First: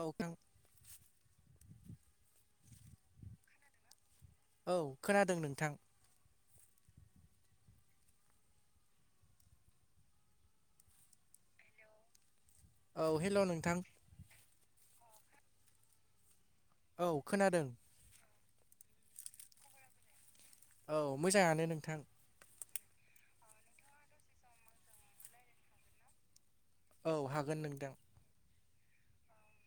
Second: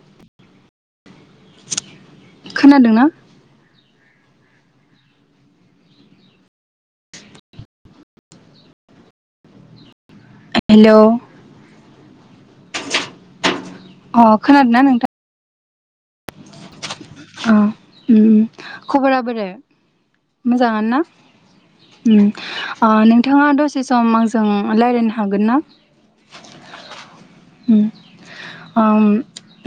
औ गां। खोनादोंना। औ खोनादों नोंथां। हेलौ औ हेलौ नोंथां। अह खोनादों ना नोंथां? औ खोनादों। ओम खबरा बोरै मोजांआनो औ ना मोजाङानो नोंथां ओम? ओ नोंथाङा दसे सम आंजों रायज्लायनो हागोन ना? औ हागोन उम नोंथां। ओम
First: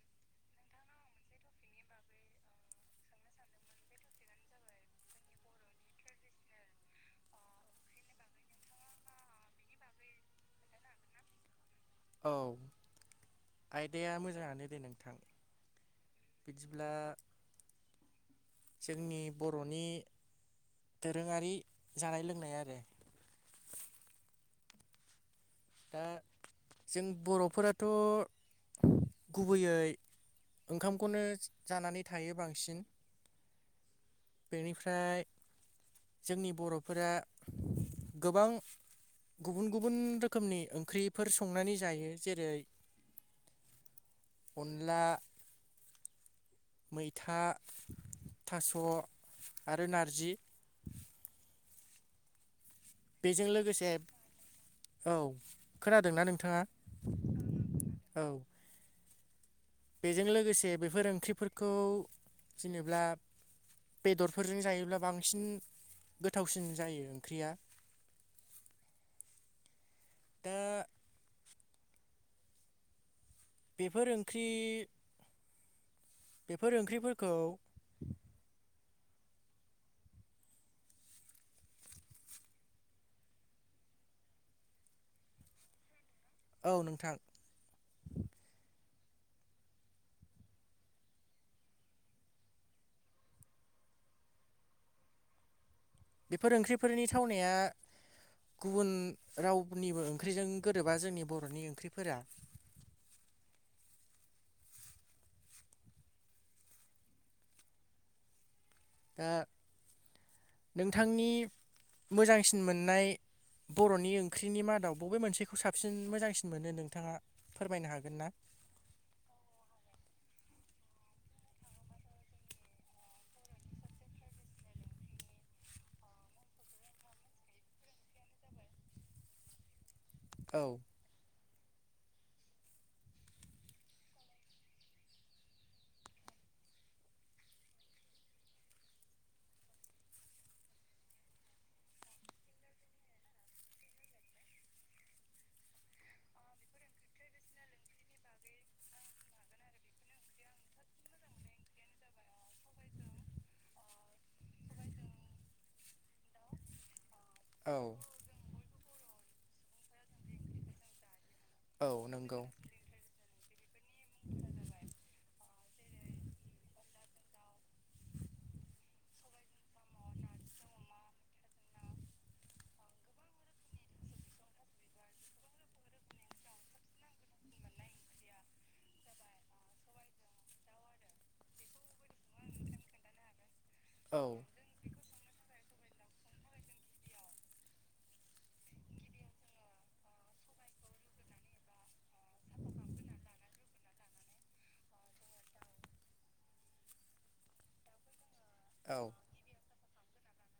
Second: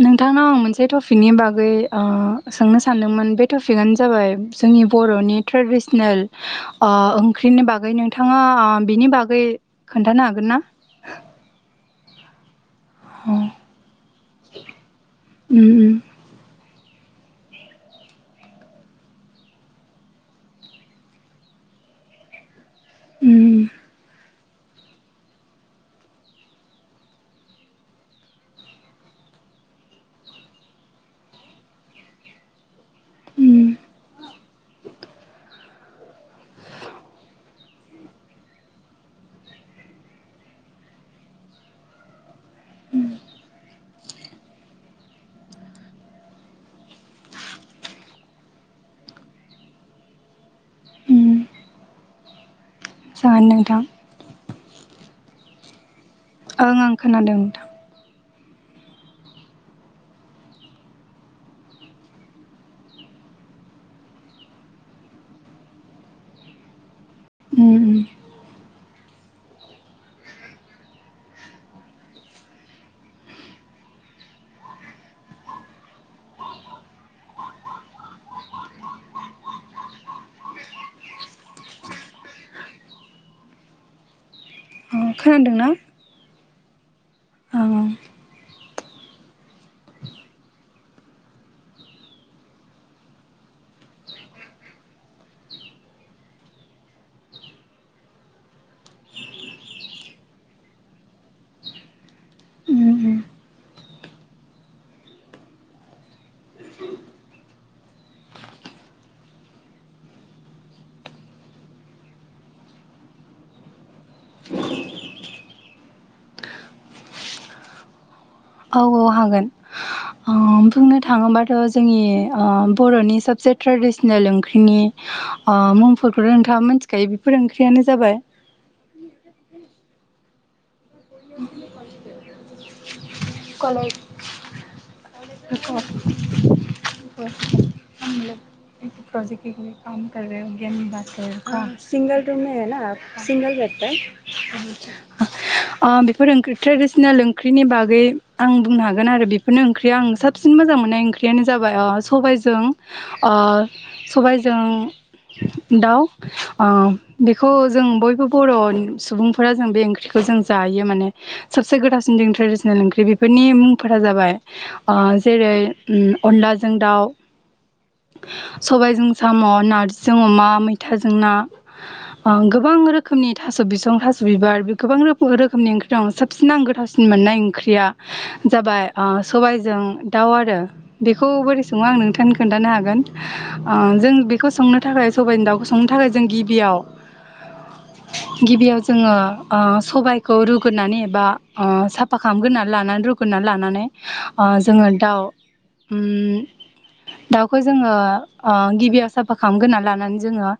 नोंथांनाव आं मोनसे टपिकनि बागै ओ सोंनो सानदोंमोन बे टपिकआनो जाबाय जोंनि बर'नि ट्रेडिसनेल ओ ओंख्रिनि बागै नोंथाङा ओ बिनि बागै खोन्थानो हागोन ना? औ अ आयदाया मोजाङानो दे नोंथां। उम बिदिब्ला जोंनि बर'नि दोरोङारि जानाय लोंनाय आरो। उम ओ जों बर'फोराथ' गुबैयै ओंखामखौनो जानानै थायो बांसिन। उम बेनिफ्राय जोंनि बर'फोरा गोबां गुबुन गुबुन रोखोम नि ओंख्रिफोर संनानै जायो जेरै अनला मैथा थास' आरो नारजि। उम जागोन बेजों नोंथां लोगोसे औ खोनादोंना नों थाङा ओं ओं खोनादों नोंथां औ बेजों लोगोसे बेफोर ओंख्रिफोरखौ जेनेब्ला बेदरफोरजों जायोब्ला बांसिन गोथावसिन जायो ओंख्रिया। [inaudible] दा बेफोर ओंख्रि बेफोर ओंख्रिफोरखौ खोनादों ना? औ नोंथां। आं बेफोर ओंख्रिफोरनि थावनाया गुबुन रावफोरनिबो ओंख्रिजों गोरोबा जोंनि बर'नि ओंख्रिफोरा। ओ नोंथांनि मोजांसिन मोननाय बर'नि ओंख्रिनि मादाव बबे मोनसेखौ साबसिन मोजांसिन मोनो नोंथाङा? फोरमायनो हागोन ना? औ औ हागोन। अ बुंनो थाङोबाथ' जोंनि ओ बर'नि सबसे ट्रेडिसनेल ओंख्रिनि ओ मुंफोरखौथ' नोंथाङा मोनथिखायो बेफोर ओंख्रियानो जाबाय जाबाय औ बि [inaudible] कलेज [unintelligible] [inaudible] [inaudible] प्रजेक्ट के लिए काम कर राए मिदियाम बात कर हा सिंगल रुम हेना सिंगल रेहता ओ बेफोर ओंख्रि ट्रेडिसनेल ओंख्रिनि बागै आं बुंनो हागोन आरो बे फोरनो ओंख्रिया आं साबसिन मोजां मोननाय ओंख्रियानो जाबाय ओ सबायजों ओ सबायजों दाउ ओ बेखौ औ जों बयबो बर' सुबुंफोरा जों बे ओंख्रिखौ जों जायो माने सबसे औ गोथावसिन जोंनि नंगौ ट्रेडिसनेल ओंख्रि बेफोरनि मुंफोरा जाबाय ओ जेरै उम अनलाजों दाउ। सबायजों साम' नारजिजों अमा मैथाजों ना। ओ गोबां रोखोमनि थास' बिसं, थास' बिबार, बे गोबां रोखोम रोखोमनि ओंख्रि दं साबसिन आं गोथावसिन सिन मोननाय ओंख्रिया। जाबाय ओ सबायजों दाउ आरो बेखौ बोरै सङो आं नोंथांनो खोन्थानो हागोन। ओ जों औ बेखौ संनो थाखाय। सबायजों दाउखौ संनो थाखाय। जों जों गिबियाव गिबियाव जोङो ओ। सबायखौ रुग्रोनानै एबा ओ साफा खालामग्रोनानै लानानै रुग्रोनानै लानानै ओ जोङो दाउ उम दाउखौ जोङो ओ औ गिबियाव साब फा खालामग्रोनानै लानानै जोङो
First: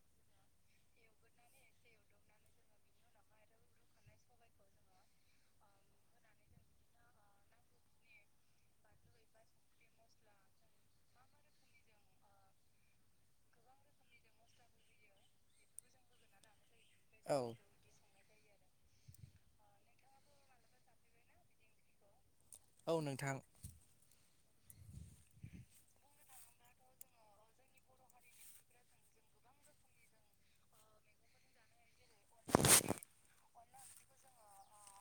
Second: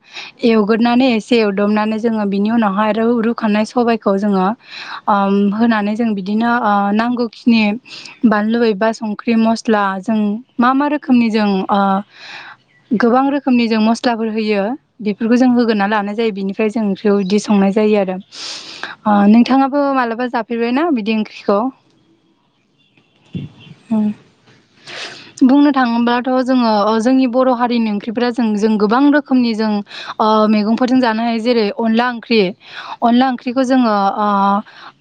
एवग्रोनानै एसे एवदबनानै जोङो बिनि उनावहाय रु रुखानाय सबाय खौ जोङो ओम होनानै जों बिदिनो ओ नांगौखिनि बानलु एबा संख्रि, मस्ला जों मा मा रोखोमनि जों ओ गोबां रोखोमनि जों मस्लाफोर होयो बेफोरखौ जों होगोरना लानाय जायो बिनिफ्राय जों दोआव औ इदि संनाय जायो आरो ओ नोंथाङाबो मालाबा जाफेरबायना बिदि ओंख्रिखौ औ नोंथां उम बुंनो थाङोब्लाथ' जोङो जोंनि बर' हारिनि ओंख्रिफोरा जों जों गोबां रोखोमनि जों ओ मैगंफोरजों जानो हायो जेरै अनला ओंख्रि अनला ओंख्रिखौ जोङो ओ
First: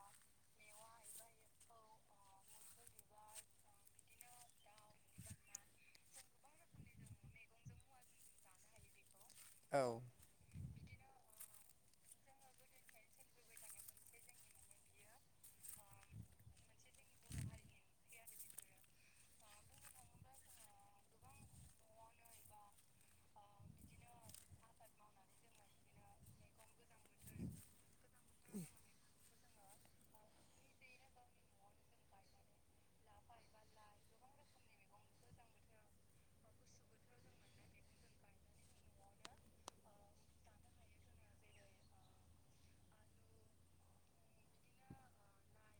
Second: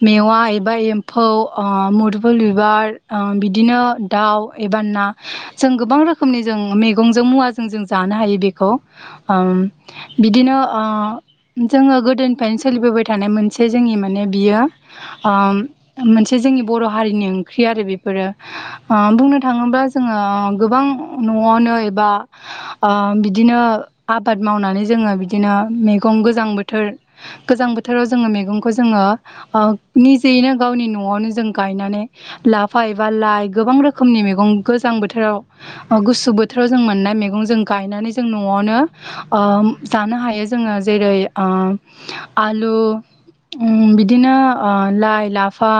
मेवा एबा एम्फौ ओ मुदुफुल बिबार ओ बिदिनो दाउ एबा ना जों गोबां रोखोमनि जों मे गंजों मुवाजों जों जानो हायो बेखौ ओम औ बिदिनो ओ जोङो गोदोनिफ्रायनो सोलिबोबाय थानाय मोनसे जोंनि माने बियो ओम मोनसे जोंनि बर' हारिनि ओंख्रि आरो बेफोरो। ओ बुंनो थाङोब्ला जोङो गोबां न'आवनो एबा ओ बिदिनो आबाद मावनानै जोङो बिदिनो मैगं गोजां बोथोर गोजां बोथोराव जोङो मैगंखौ जोङो ओ निजेैनो गावनि न'आवनो जों गायनानै लाफा एबा लाइ गोबां रोखोमनि मैगं गोजां बोथोराव ओ गुसु बोथोर बेखौनो जों मोननाय मैगं जों गायनानै जों न'आवनो ओ जानो हायो जोङो जेरै ओ आलु ओम बिदिनो ओ लाइ, लाफा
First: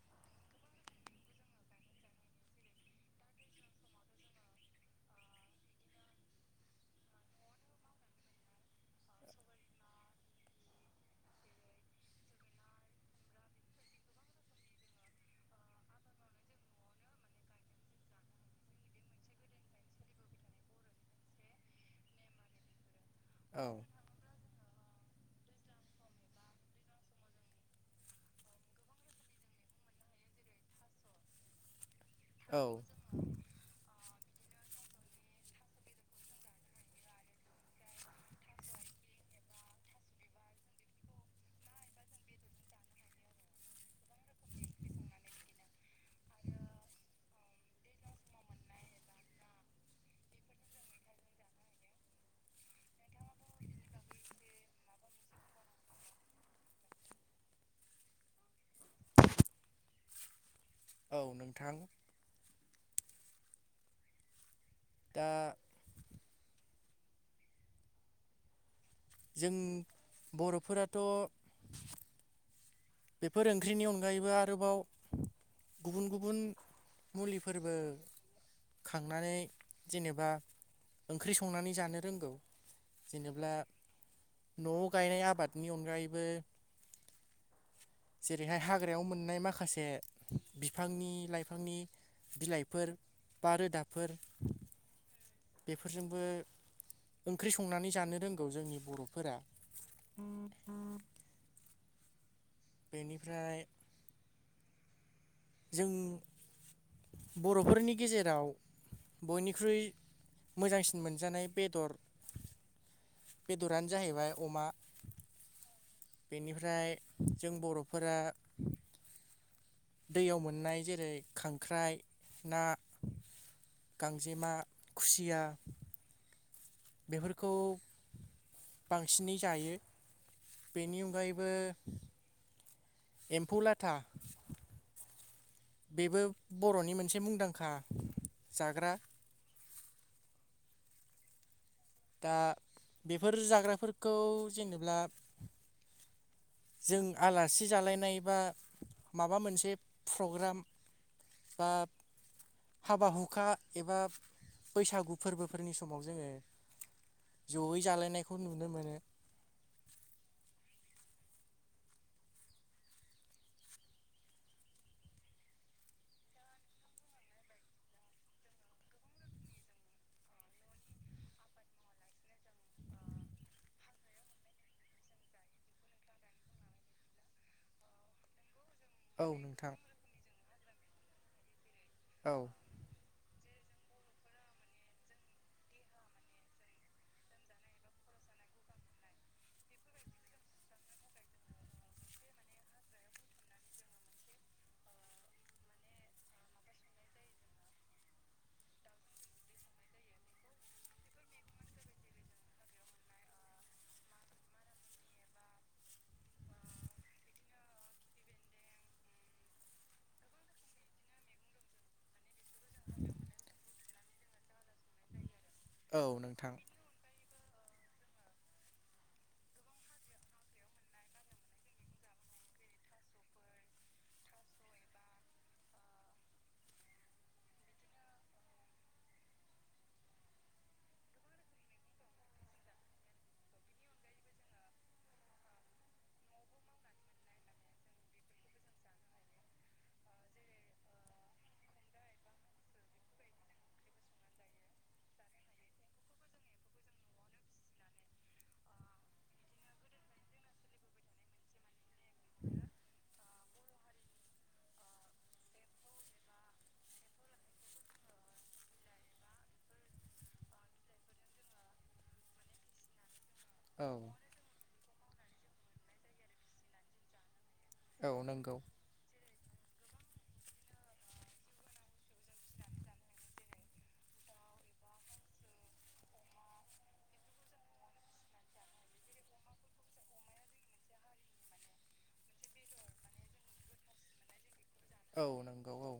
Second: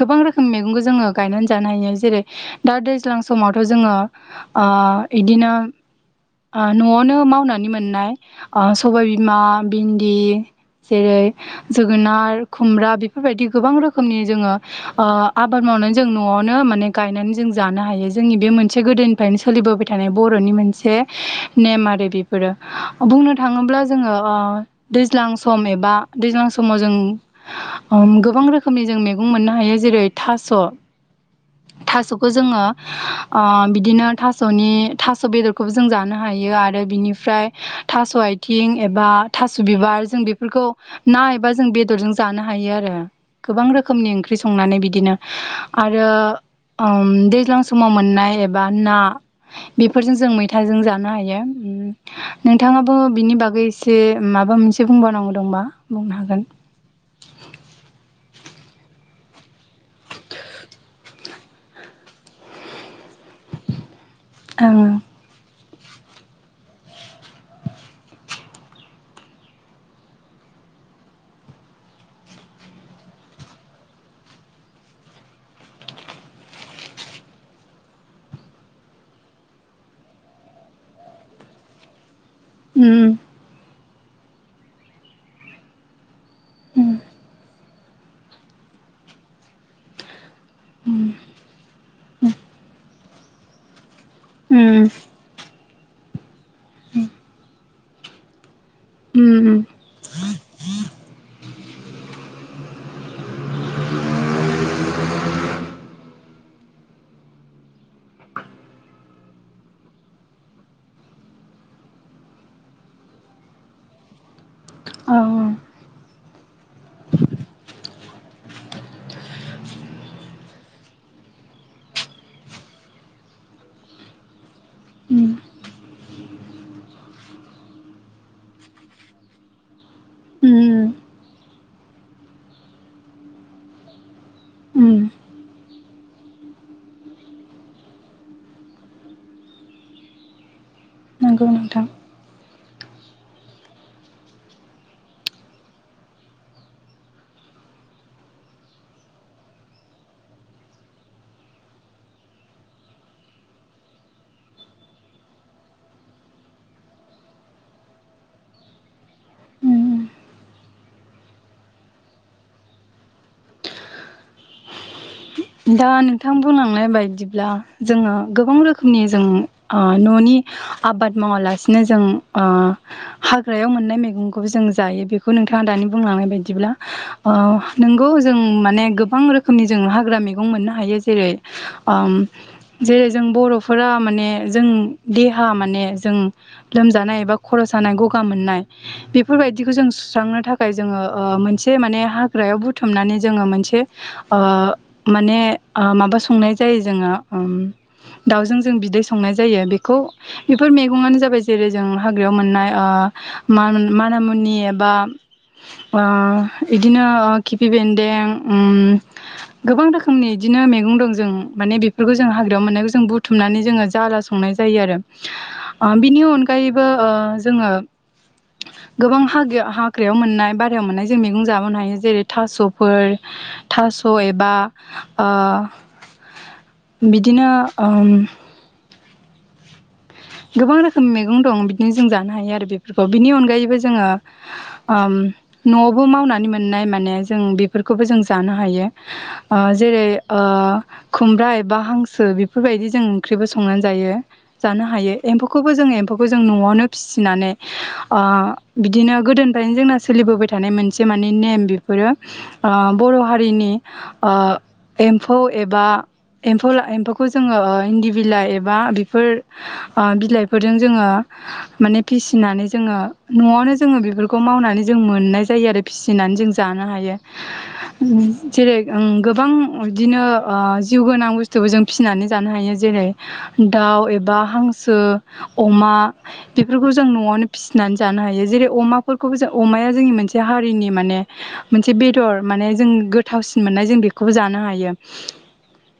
गोबां रोखोम मैगंखौ जोङो गायनानै जानो हायो जेरै दा दैज्लां समावथ' जोङो ओ इदिनो ओ न'आवनो मावनानै मोननाय ओ सबायबिमा भिन्दि जेरै जोगोनार खुमब्रा बेफोरबायदि गोबां रोखोमनि जोङो ओ आबाद मावनानै जों न'आवनो माने गायनानै जों जानो हायो जोंनि बे मोन से गोदोनिफ्रायनो सोलिबोबाय थानाय बर'नि मोनसे नेम आरो बे बेफोरो बुंनो औ थाङोब्ला जोङो ओ दैज्लां सम एबा दैज्लां समाव जों ओम गोबां रोखोमनि जों मैगं मोननो हायो जेरै थास' थास' खौ औ जोङो ओ बिदिनो थास'नि थास' बेदरखौबो जों जानो हायो आरो बिनिफ्राय थास' आइ थिं एबा थास' बिबार जों बेफोरखौ ना एबा जों बेदरजों जानो हायो आरो। गोबां रोखोमनि ओंख्रि संनानै बिदिनो आरो दैज्लां समाव मोननाय एबा ना बेफोरजों जों मैथाजों जानो हायो। नोंथाङाबो बिनि बागै एसे माबा मोनसे बुंबावनांगौ दंबा बुंनो हागोन। औ नोंथां। ओं। दा जों बर'फोराथ' बेफोर ओंख्रिनि अनगायैबो आरोबाव गुबुन गुबुन मुलिफोरबो खांनानै जेनेबा ओंख्रि संनानै जानो रोंगौ उम जेनेब्ला न'आव गायनाय आबादनि अनगायैबो उम। जेरैहाय हाग्रायाव मोननाय माखासे। बिफांनि लाइफांनि बिलाइफोर बा रोदाफोर उम बेफोरजोंबो ओंख्रि संनानै जानो रोंगौ जोंनि बर'फोरा उम उम बेनिफ्राय जों बर'फोरनि गेजेराव बयनिख्रुइ मोजांसिन मोनजानाय बेदर बेदरानो जाहैबाय अमा। औ बेनिफ्राय जों बर'फोरा दैयाव मोननाय जेरै खांख्राइ, ना, गांजेमा, उम खुसिया बेफोरखौ बांसिनै जायो। उम बेनि अनगायैबो एम्फौ लाथा उम बेबो बर'नि मोनसे मुंदांखा जाग्रा नंगौ नोंथां दा बेफोर जाग्राफोरखौ जेनेब्ला जों आलासि जालायनाय बा माबा मोनसे प्रग्राम बा हाबा हुखा एबा बैसागु फोरबोफोरनि समाव जोंङो जयै जालायनायखौ नुनो मोनो उम उम दा नोंथां बुंलांनाय बायदिब्ला जोङो गोबां रोखोमनि जों ओ न'नि आबाद मावालासिनो जों ओ हाग्रायाव मोननाय मैगंखौ जों जायो बेखौ नोंथाङा दानि बुंलांनाय बायदिब्ला ओ नोंगौ जों माने गोबां औ रोखोमनि नोंथां जोंङो हाग्रा मैगं मोननो हायो जेरै ओम औ जेरै जों बर'फोरा माने जों देहा माने जों लोमजानाय एबा खर' जानाय गगा मोननाय बेफोरबायदिखौ जों सुस्रांनो थाखाय जोङो ओ मोनसे माने हाग्रायाव बुथुमनानै जोङो मोनसे ओ माने ओ माबा संनाय जायो जोङो दाउजों जों बिदै संनाय जायो बेखौ बेफोर मैगं आनो जाबाय जेरै जों हाग्रायाव मोननाय ओ मा मानामुनि एबा ओ इदिनोओ खिपि बेन्दों उम गोबां रोखोमनि बिदिनो मैगं दं जों माने बेफोरखौ जों हाग्रायाव मोननायखौ जों बुथुमनानै जोंङो जाला संनाय जायो आरो ओ औ बिनि नोंथां अनगायैबो ओ जोङो गोबां हागायाव हाग्रायाव मोननाय बारायाव मोननाय जों मैगं जाबोनो हायो जेरै थास'फोर थास' एबा ओ बिदिनो उम गोबां रोखोमनि मैगं दं बिदिनो जों जानो हायो आरो बेफोरखौ बिनि अनगायैबो जोङो ओम न'आवबो मावनानै मोननाय माने जों बेफोरखौबो जों जानो हायो। ओ जेरै ओ खुमब्रा एबा हांसो बेफोरबायदि जों ओंख्रिबो संनानै जायो जानो हायो। एम्फौखौबो जोंङ एम्फौखौ जों न'आवनो फिसिनानै ओ बिदिनो गोदोनिफ्रायनो जोंना सोलिबोबाय थानाय मोनसे माने नेम बेफोरो ओ बर' हारिनि ओ एम्फौ एबा एम्फौ ला एम्फौखौ जोङो इन्दि बिलाइ एबा बेफोर ओ बिलाइफोरजों जोङो माने फिसिनानै जोङो न'आवनो औ जोङो बेफोरखौ खौ मावनानै जों मोननाय जायो आरो फिसिनानै जों जानो हायो। औ नंगौ जेरै ओं गोबां बिदिनो ओ जिउ गोनां बुस्थुबो जों फिसिनानै जानो हायो जेरै दाउ एबा हांसो अमा बेफोरखौ जों न'आवनो फिसि फिसिनानै जानो हायो जेरै अमाफोरखौबो जों अमाया जोंनि मोनसे हारिनि माने मोनसे बेदर माने जों गोथावसिन मोननाय जों बेखौबो जानो हायो औ नंगौ औ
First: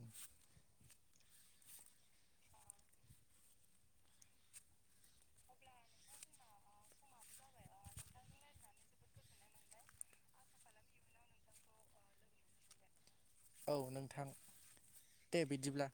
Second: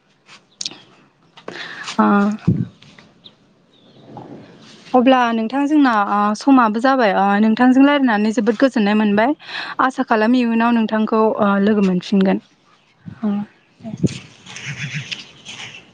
अ अब्ला नोंथां जोंना समाबो जाबाय नोंथांजों रायल्लायनानै जोबोद गोजोन गोजोननाय मोनबाय आसा खालामो इयुनाव नोंथांखौ लोगो मोनफिनगोन औ नोंथां दे बिदिब्ला